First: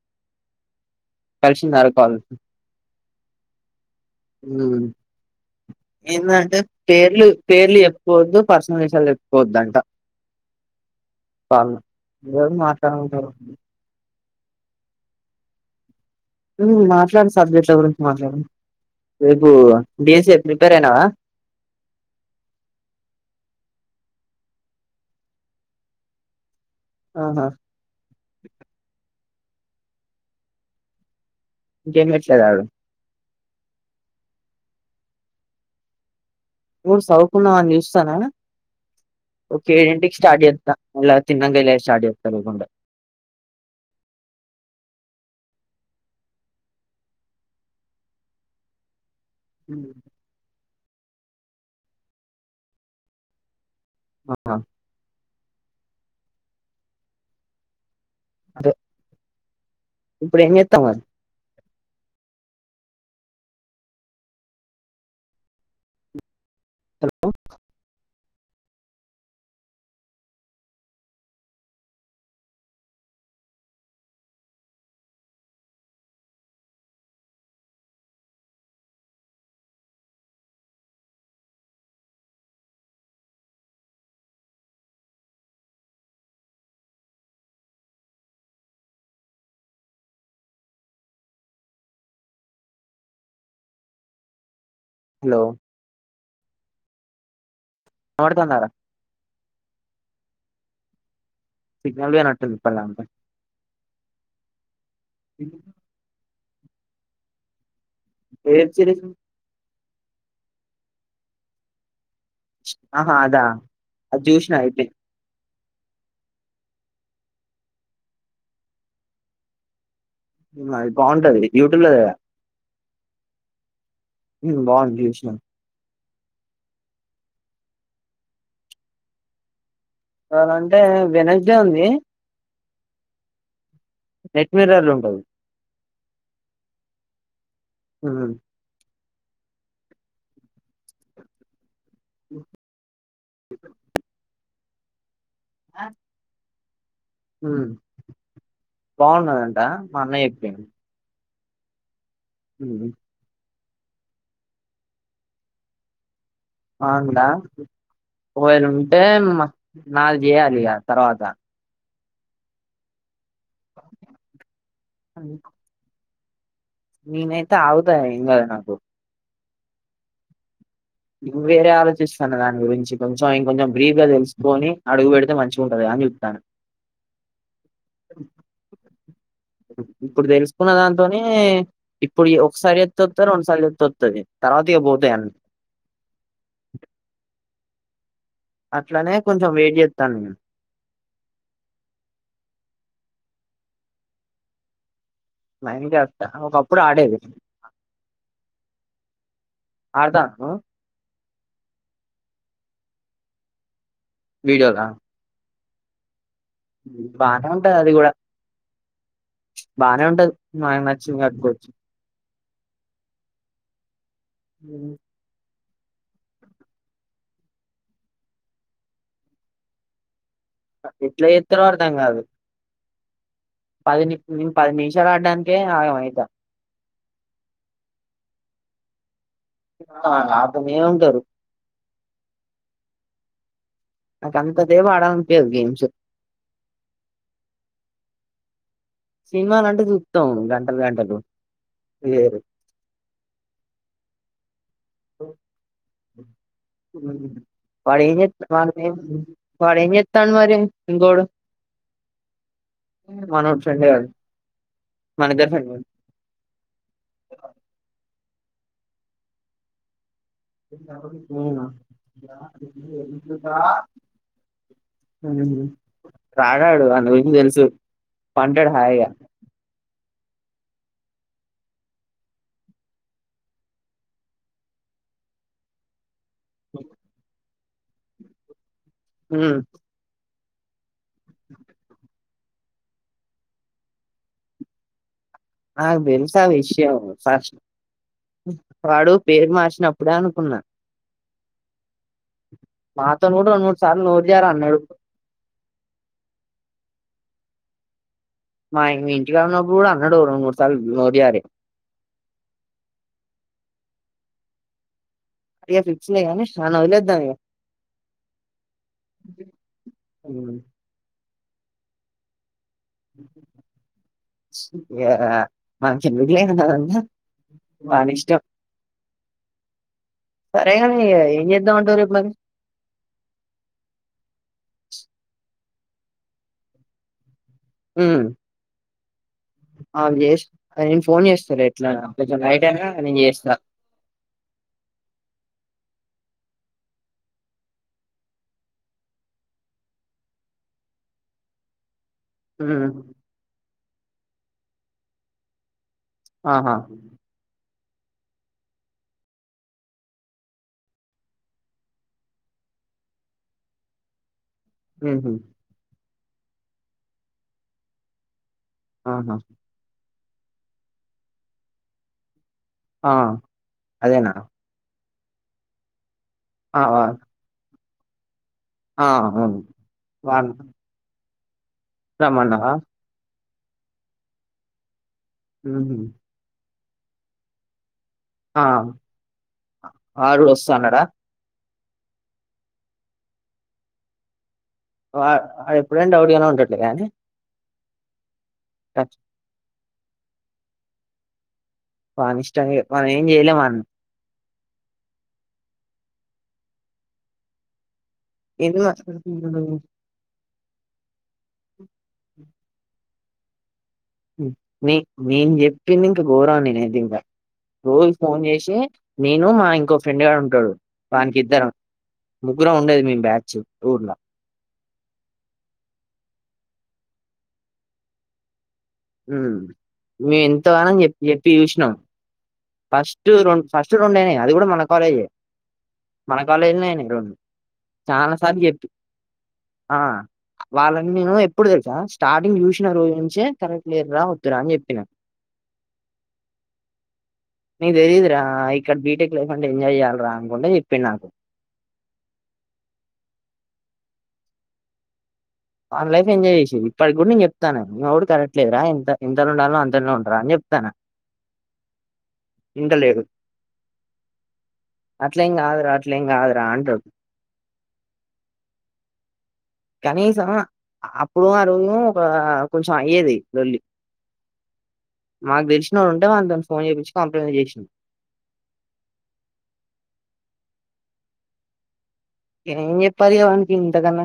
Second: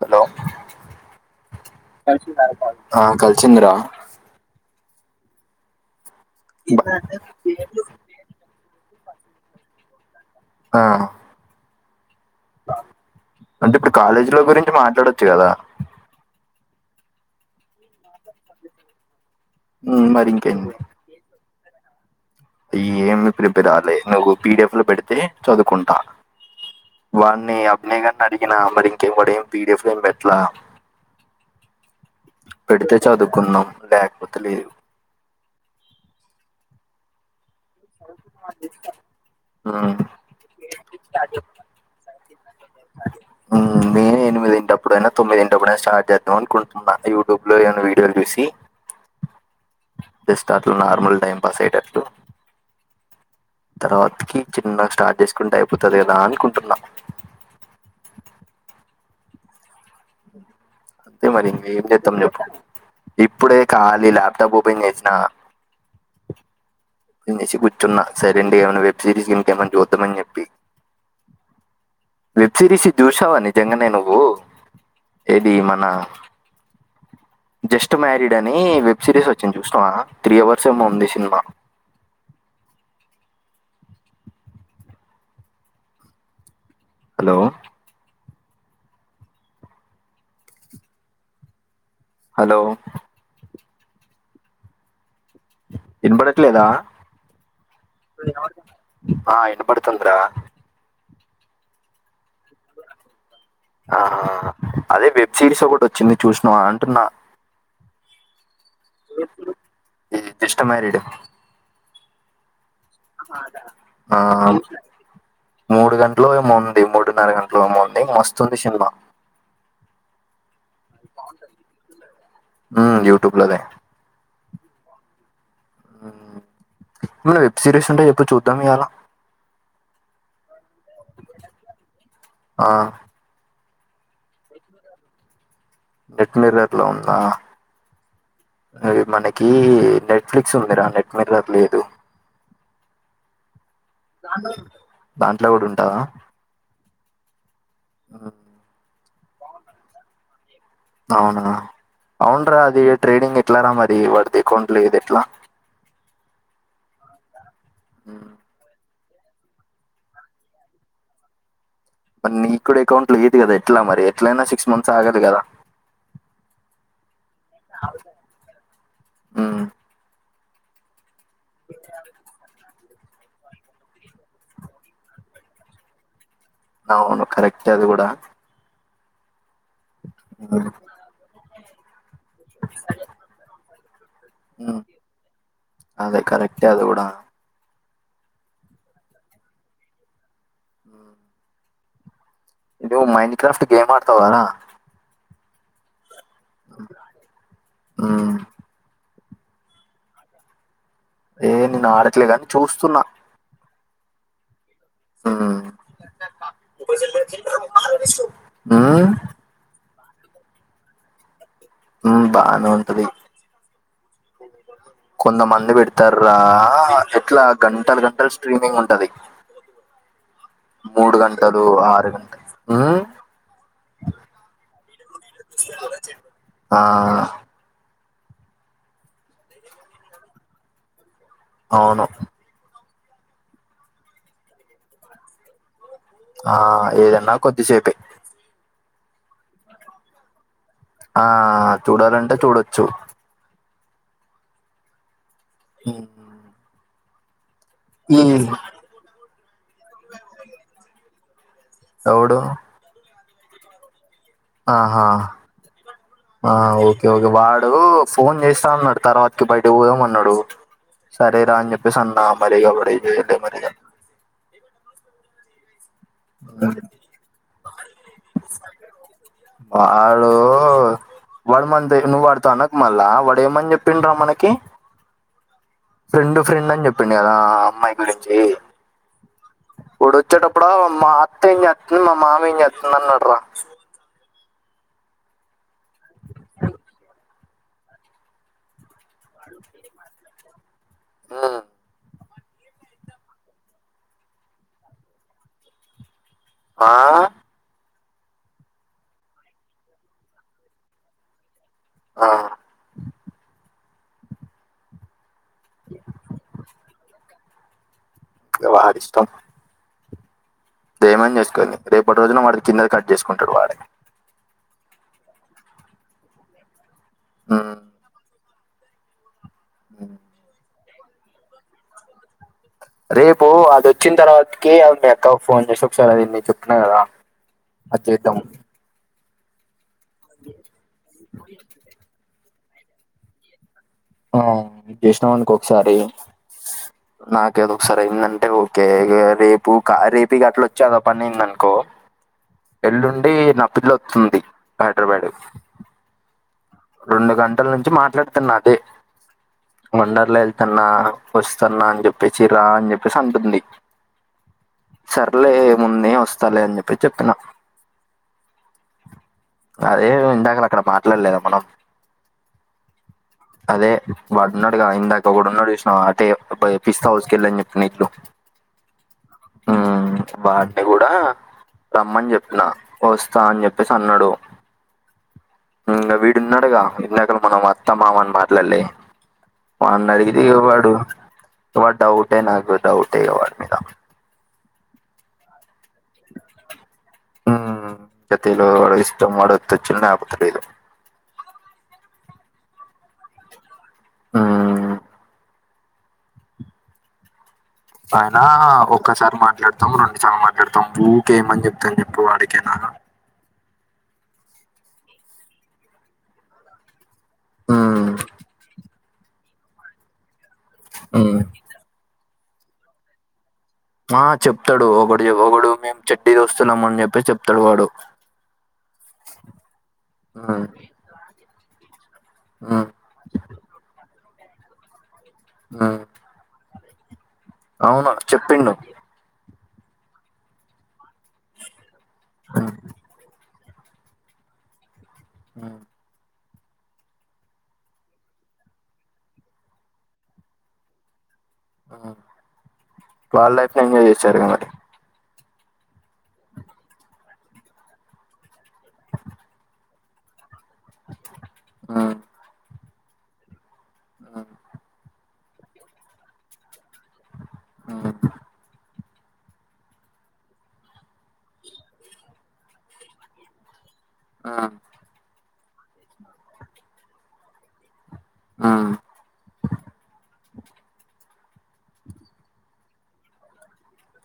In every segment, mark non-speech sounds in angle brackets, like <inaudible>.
Hello కలిసిందారు call ఆ కల్శింది రా ఉమ్ ఏందంటే బ- పేర్లు పేర్లు చెప్పుకోవద్దు పర్సనల్ విషయాలు చెప్పుకోవద్దంట ఆ కాల్ ఎవరు ఆ మాట్లాడుకుంటారు అంటే ఇప్పుడు కాలేజీల గురించి మాట్లాడొచ్చు కదా మ్ మాట్లాడు సబ్జెక్ట్ల గురించి మాట్లాడు రేపు ఉమ్, మరి బీఎస్సి ప్రిపేర్ ఇంకేంది అయినావా ఏమి ప్రిపరాలే నువ్వు పిడిఎఫ్ లు పెడితే చదువుకుంటా ఆహా వాన్ని అభినయ్ గాడ్ని అడిగినా మరి ఇంకేం వాడేం పీడిఎఫ్ లేం పెట్లా ఇంకేం పెట్లదా ఆడు కుంనం లేకపోతే లేదు నువ్వు చదువున్నావని చూస్తానా ఓక ఉమ్, ఏడింటికి స్టార్ట్ జేత్త మెల్లగ తిన్నంక మెల్లగ స్టార్ట్ జేత్త లేకుంటే మ్ నేను ఎనిమిది ఇప్పుడైనా తొమ్మిది ఇంటప్పుడైనా స్టార్ట్ చేద్దాం అనుకుంటున్నా యూట్యూబ్ లో ఏమన్న వీడియోలు జూసి జేస్ట్ అట్లు నార్మల్ టైం పాస్ అయ్యేటట్లు తర్వాతికి ఆహా చిన్నగ స్టార్ట్ చేసుకుంటే అయిపోతది గదా అనుకుంటున్నా అదే ఇప్పుడైం జేత్ అంతే మరి ఇంకేం జేత్తం చెప్పు ఇప్పుడే కాళీ ల్యాప్టాప్ ఓపెన్ చేసిన హలో టిఫిన్ చేసి కూర్చున్న సైలేంట్గ ఏమన్నా వెబ్ సిరీస్ ఇంకేం జూద్దామని చెప్పి వెబ్ సీరీస్ ఇది జుష్నావ నిజంగానే నువ్వు ఏదీ మన జస్ట్ మ్యారీడ్ అని వెబ్ సిరీస్ వచ్చింది చూసినవా త్రీ అవర్స్ ఏమో ఉంది సినిమా హలో హలో హలో ఇన్బడట్లేదా వినపడుతుందారా ఆ ఇనబడుతుంది రా సిగ్నల్ లేనట్టుంది ఇప్పటిదాంక ఆ అదే వెబ్ సిరీస్ ఒకటి వచ్చింది చూసినావ అంటున్నా ఏం సిరీస్ ఇది జస్ట్ మ్యారీడ్ ఆహా అదా ఆ అది చూసిన అయిపోయింది మూడు గంటలో ఏమో ఉం ది మూడున్నర గంటలో ఏమో ఉంది మస్తుంది సినిమా అది బాగుంటది యూట్యూబ్ లో ది కదా యూట్యూబ్ లోదే మ్ బాగుంది చూసినా మన్న వెబ్ సిరీస్ ఉంటాయి చెప్పుడు చూద్దాం ఇయాలా ఏదన్నా అంటే వెడ్నెస్డే ఉంది ఆహ్ నెట్ మిర్రర్ లో ఉంటది నెట్ మిర్రర్ లో ఉందా మ్ అది మనకి నెట్ఫ్లిక్స్ ఉందిరా నెట్ మిర్రర్ లేదు దాంట్లో కూడా ఉంటదా మ్ మ్ బాగున్నాదంట మా అన్న చెప్పిండు అవునా అవునరా అది ట్రేడింగ్ ఎట్లారా మరి వాడిది ఎకౌంట్ లేదు ఎట్లా వాంద ఉమ్, మొబైల్ టె మ నాది చేయాలి ఇగ తర్వాత మరి నీకు కూడా అకౌంట్ లేదు కదా ఎట్లా మరి ఎట్లయినా సిక్స్ మంత్స్ ఆగాలి కదా నేనైతే ఆగుతా ఎం గాదు నాకు మ్ నువు వేరే ఆలోచిస్తున్నావ్ దాని గురించి కొంచం ఇంకోచం బ్రీఫ్ గా తెలుసుకొని అడుగు పెడితే మంచిగ ఉంటది కదా అని చెప్తానా అవును కరెక్టే అది కూడా ఇప్పుడు ఉమ్ తెలుసుకున్న దాంతోనే ఇప్పుడు ఒకసారి చెత్తే ఓత్తది రండుసారి చెత్తే ఓత్తది మ్ అదే కరెక్టే అది కూడా అట్లానే కొంచెం వెయిట్ చెత్తను నేను ఏదో మైండ్ క్రాఫ్ట్ గేమ్ ఆడుతావారా మ్యాన్క్రాఫ్టా ఒకప్పుడు ఆడేది ఉమ్ ఆడతాను ఏ నేను ఆడట్లే గాని చూస్తున్నా వీడియోల మ్ బానే ఉంటది అది కూడా హ్మ్ బానే ఉంటది మనకు నచ్చింది కట్టుకోవచ్చు మ్ బానే ఉంటది కొంతమంది పెట్ తర్రా ఎట్ల గంటల్ గంటల్ స్ట్రీమింగ్ ఉంటది. మూడు ఎట్లా గంటలు చేస్తారో అర్థం ఆరు కాదు గంటల్ పది ని పది నిమిషాల్ ఆడ్డానికే ఆగమైత అ త అగ్తనే ఉంటరు అవును నాకంతసేపు ఆడాలన్పీయదు గేమ్స్ ఆ ఏదన్నా కొద్దిసేపే సినిమాలంటే సూత్తం గన్ ఆ చూడాలంటే చూడొచ్చు. నో మ్ వాడేం జేత్ వాడేం జేత్తాండు మరి ఇంకోడు ఎవడు మనోడ్ ఫ్రెండ్ గాడు ఆ హా మన ఇద్దరి ఫ్రెండ్ ఆ ఓకే ఓకే వాడూ ఫోన్ చేస్తా అన్నాడ్ తర్వాత్కి బైటిక్ పోదాం అన్ న్నడు సరే రా అన్ జెప్పేసన్న మరిగ వాడ్ <inaudible> హ్మ్ రాడాడు ఇగ ఆన్ గురించి దెల్సు పంటడ్ హాయిగ వాడుమంతె నువ్ వాడ్తో అనక్ మళ్ళా వాడేమన్ చెప్పిండ్రా మనకి ఫ్రెండు ఫ్రెండ్ అన్ జెప్పిండు గదా ఆ అమ్మాయి గురించి మ్ వోడోచ్చేటప్పుడూ మా అత్తేం చేతుంద్ మా మామేం చేత్తుందన్నడ్రా నాక్ తెల్సా విష్యం ఫస్ వాడు పేర్ మార్చినప్పుడే అనుకున్నా ఆ మాతోన్ గుడా రెండు మూడు సార్లు నోర్ జారన్నడు. ఆ మా ఇం ఇంటికాడున్నప్పుడు గుడా అన్నడు రెండు మూడు సార్లు నోర్ జారీ ఆ ఇగ ఫిక్స్లే గానీ ఆన్నోద్లేద్దం ఇగ వాడిష్టం. మ్ ఏమన్ జేస్కోనీ రేపట్ రోజున వాడిది కిందది కట్ చేస్కుంటడు వాడే యా మనకెందుకులే అదంతా వానిష్టం. సరేగని ఇగ ఏం చేద్దామంటవు రేపు మరి రేపు అదొచ్చిన్ తర్వాత్కీ అ మీ అక్కక్ ఫోన్ చేసి ఒకసార్ అదేంది చెప్పిన కదా అద్ జేద్దాం. ఆ అవ్ చేస్ నేన్ ఫోన్ చేస్తా ఎట్లైన కొంచం నైట్ అయినా నేన్ చేస్తా ఆ జేస్నవనుకో ఒక్సారీ నాకేదో ఒస్కారైందంటే ఓకే ఇగ రేపు రేపిగట్లొచ్చ ఆడ పనైందన్కో ఎల్లుండి నా పిల్లొత్తుంది హైడ్రబాద్ ఆహా టల్ నుంచి మాట్లాడ్తున్న అదే వండర్లా ఎళ్తన్నా, వస్తన్నా అన్ జెప్పేసి రా అన్ జెప్పేసి అంటుంది. ఉహు సర్లే ఏముంది ఒస్తలే అన్ చెప్పేస్ చెప్పిన ఆహా అదే ఇందాకలక్కడ మాట్లాడ్లేదా మనం ఆ అదే అదేనా వాడున్నడు గా ఇందాకోకడున్నడు చూసినవా తే బై ఆ ఆ పిస్తా హౌస్కెల్లా న్ చెప్పినిల్లూ ఆ! అవును మ్ వాన్ వాడ్ని గుడా రమ్మన్ చెప్పిన రమ్మన్నావా వస్తా అన్ చెప్పేసి అన్నడు. ఉహు మ్ వీడున్నడుగా ఇందాకల మనం మా త్త మామ అన్ ఆ మాట్లాడ్లే వాన్నడిగితే ఇగ వస్తా వాడు అన్నాడా వడ్ డౌటే నాకు డౌటే ఇగ వాడి మీద వా వాడేప్పుడైనా డౌట్గానే ఉండట్లే గానీ మ్ జతేలు వాడి ఇష్టం వాడు ఇస్తే ఇచ్చిండు లేపోతే లేదు వని ఇష్టం ఇగా మనం ఏం చేయలేం వన్ మ్మ్ అయినా ఎందుకు అట్లా ఒక్కసారి మాట్లాడతాము రెండుసార్లు మాట్లాడతాము ఉ కేమని చెప్తాం చెప్పు వాడికేనా మ్ నే నేను చెప్పింది ఇంక గోరం నేనైతింక రోజు మ్మ్ ఫోన్ చేసి నేను మా ఇంకో ఫ్రెండ్ గాడు ఉంటాడు వానికి మ్మ్ ఇద్దరం ముగ్గురం ఉండేది మేం బ్యాచ్ ఊర్ల మా చెప్తాడు ఒకడు ఒకడు మేము చెడ్డి దోస్తులం అని చెప్పేస్ చెప్తాడు వాడు హుమ్ మేము ఎంత మ్మ్ గానం చెప్ చెప్పి చూసినాం మ్మ్ ఫస్ట్ రెండు ఫస్ట్ రెండైనాయి అది కూడా మన కాలేజే మ్మ్ మన కాలేజ్లనే అయినాయి రెండు అవును చాలా సార్లు చెప్పిండు చెప్పి ఆ వాళ్ళని మేము ఎప్పుడు తెలుసా స్టార్టింగ్ మ్మ్ చూసిన రోజు నుంచే కరెక్ట్ లేర్ర వద్దురా అని చెప్పినా అ నిక్ తెలీదురా ఇక్కడ బీటెక్ లైఫ్ అంటే ఎంజాయ్ చెయ్యాల్ర అనుకుంట చెప్పిండ్ నాకు ఆ వాల్ లైఫ్ ని ఎంజాయ్ చేసాడుగా మరి వాన్ లైఫ్ ఎంజాయ్ చేసేది ఇప్పటికి కూడా నేను చెప్తానఆమె కూడ కరెక్ట్ లేదు రా ఎంత ఎంతలో ఉండాలో అంతలో ఉంటరా అని చెప్ తన ఆ ఇంటలేరు ఆ అట్లెం కాదురా అట్లెం కాదురా అంటడ్ అ కనీసం అప్పుడు ఆ రోజు ఒక కొంచెం అయ్యేది లొల్లి ఆ మాకు తెలిసిన వాడుంటే వనితోని ఫోన్ చేయించి కంప్రమైస్ చేసినం ఆ ఏం చేప్పలివనికి ఇంతాకన్నా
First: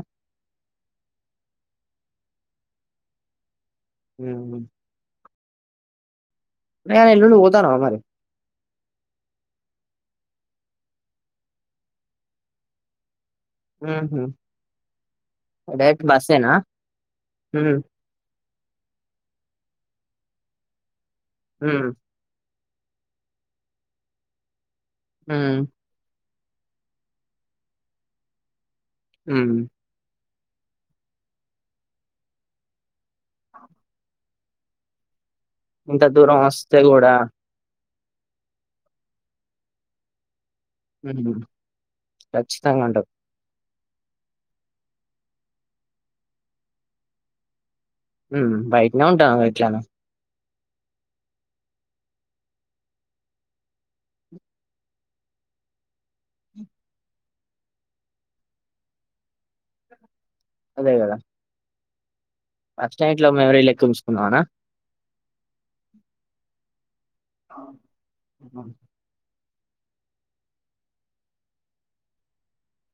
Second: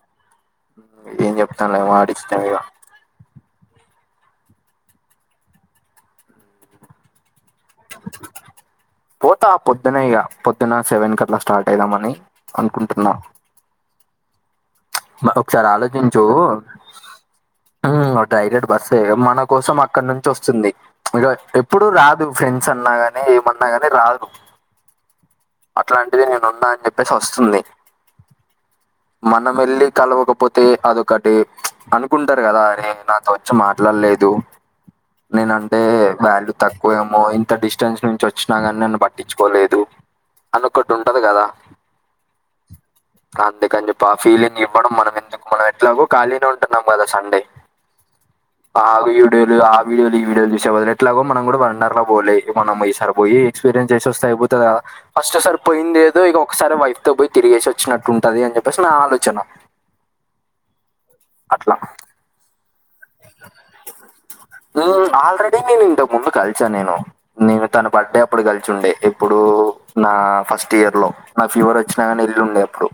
ఏం చెప్తంలే వాడి ఇష్టం ఇగ మ్ న ఎల్లుండి పో పోతా పొద్దున ఇగ పొద్దున సెవెన్ కట్లా స్టార్ట్ ఐదమని అనుకుంటున్నా మ్ హు మరి ఒకసారి ఆలోచించు హ్మ్. మ్ డైరెక్ట్ బస్సే ఇగ మన కోసం అక్కడ నుంచి వస్తుంది ఇగ ఎప్పుడు హ్మ్. రాదు ఫ్రెం స్ అన్న గాని ఏమన్నా గాని రాదు మ్ అట్లాంటిది నేను ఉన్నా అని చెప్పేసి వస్తుంది మనం హ్మ్. వెళ్ళి కలవక పొ తే అదొకటి అనుకుంటారు కదా అరే నాతో వచ్చి మాట్లాడలేదు నేనంటే ఇంత దూరం వాల్యూ వస్తే గూడా తక్కువేమొ ఇంత డిష్ స్టెన్స్ నుంచి వచ్చినా గానీ నన్ను పట్టించుకోలేదు అదొకటి ఉంటది హ్మ్. కదా ఖచ్చితంగా అంటావు. అదే కాని ప ఫీలింగ్ ఇవ్వడం మనం ఎందుకు మనము ఎట్లాగో ఖాళీనే ఉంటున్నాం కదా సండే హ్మ్. ఆ బయటనే ఉంటాను వీడియోలు ఆ ఎట్లానో. వీడియోలు ఈ వీడియోలు చవ ఎట్లాగో మనం కూడా వండర్ లా పోలే మనం ఈ సారి పోయి ఎక్స్పీరియన్స్ చేసి వస్తే అయిపోతదా ఫస్టోసారి పోయిందేదో ఇగ ఒకసారి వైఫ్ తో పోయి తిరిగేసి వచ్చినట్టు ఉంటది అని జేప్పేసి నా ఆలోచన అట్లా అప్స్టి నైట్ లో మెమొరీలెక్కువుంచుకుందామానా ఇంతకు ముందు కలిసాన్నేను నేను తన బర్త్డే అప్పుడు గలిసి ఉండే ఇప్పుడు ఉ నా ఫస్ట్ ఇయర్ లో నా ఫీవర్ వచ్చినా గని వెళ్ళీ ఉండే అప్పుడు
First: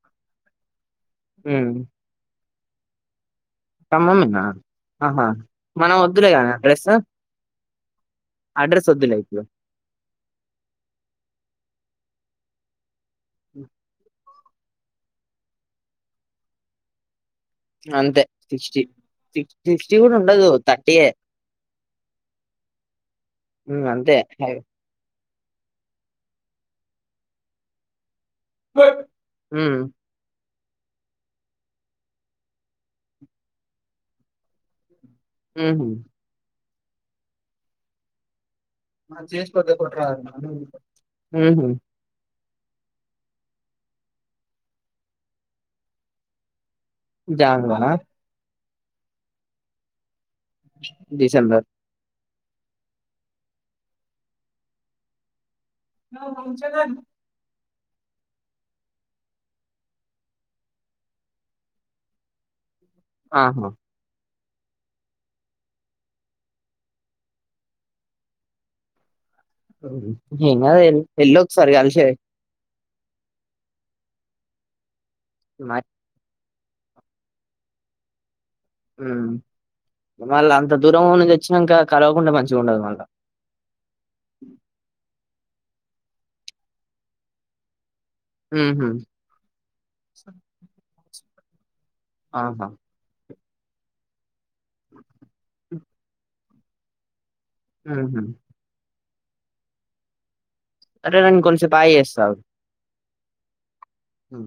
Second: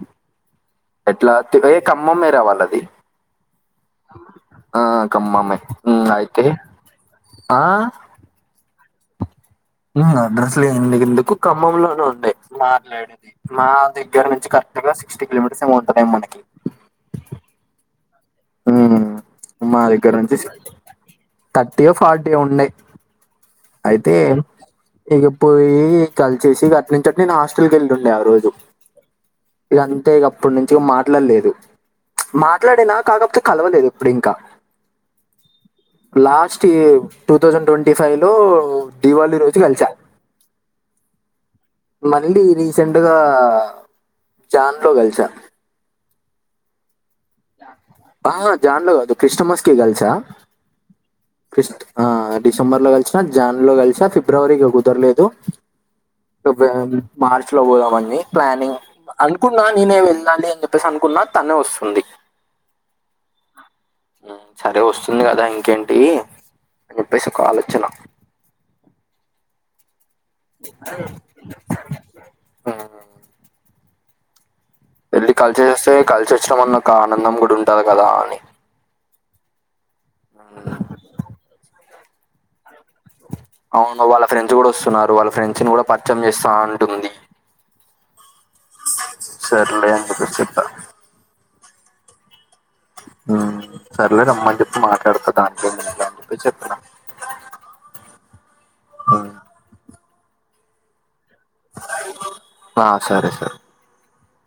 ఎట్లా హ్మ్. ఏ కమ్మమే రా వాళ్లది ఖమ్మంమేనా? ఆ ఆహా! కమ్మమే మనం ఉం వద్దులే అయితే గానీ ఆ తెలుసోద్దిలే ఇపుడు ఉం అడ్రస్లు ఏం ఎందుకు ఖమ్మంలోనే ఉండే మాట్లాడేది మా మ్మ్. దగ్గర నుంచి కరెక్ట్ గా సిక్స్టీ కిలోమీటర్స్ ఏమో ఉంటది మనకి సిక్స్టీ ఉమ్, సిక్స్టీ గూడా ఉండదు థర్టీయే థర్టీయో ఫార్టీయో ఉండే ఉమ్ అంతే ఇగా ఇప్పుడు పోయి కాల్చేసి అట్ నుంచే అట్ నేను హాస్టల్ కి వెళ్తుండే ఆ రోజు ఉమ్ అపుడు నుంచి మాట్లాడలేదు మాట్లాడినా కాకపోతే కలవలేదు ఎప్పుడు ఇంకా ఉహు తూ టూ థౌసండ్ ట్ట్వెంటీ ఫైవ్ లో మంచిగా జేసిపోతే పో లో ఊహు మళ్ళీ రీసెంట్ గా జాన్లో కల్సా జాన్లో నా ఆహా, జాన్లో గాదు క్రిస్టమాస్ కి గల్సా డిసెంబర్ క్రిస్ట్ ఆ డిసెంబర్ లో గలిసినా జాన్లో గలిసా ఫిబ్రవరికి ఇగా కుదరలేదు వ్యాన్ మార్చ్ లో పోదామని ప్లానింగ్ అనుకున్నా నేనే వెళ్ళాలి అని చెప్పేసి అనుకున్నా తనే వస్తుంది ఆహా సరే వస్తుంది గదా ఇంకేంటి అని చెప్పేసి కాల్ వచ్చిన ఏంకాదు ఎల్ ఎల్లోకసారి కాల్సేయ్ ఆ వెళ్ళీ మరి కలిషోస్తే కలిసి వచ్చినం అన్న ఒక ఆనందం కూడా ఉంటంది గదా అని ఉమ్ వాల్ అంత దూరం నుంచి వచ్చినంక కలవకుండా మంచిగా ఉండదు మళ్ళీ అవును వాళ్ళ ఫ్రెండ్స్ గూడా వస్తున్నారు వాళ్ళ ఫ్రెండ్స్ ని కూడా పరిచయం చేస్తా అంటుంది ఊహూ సర్లే అని చెప్పేసి చెప్పా ఆహా ఉమ్ సర్లే రమ్మని చెప్పి మాట్లాడాకు దంతో <unintelligible> అని చెప్పిన ఉహు ఉమ్ అరే నేన్ కొంసేపు ఆగి చేస్తాగూ ఆ, సరే సరే ఉం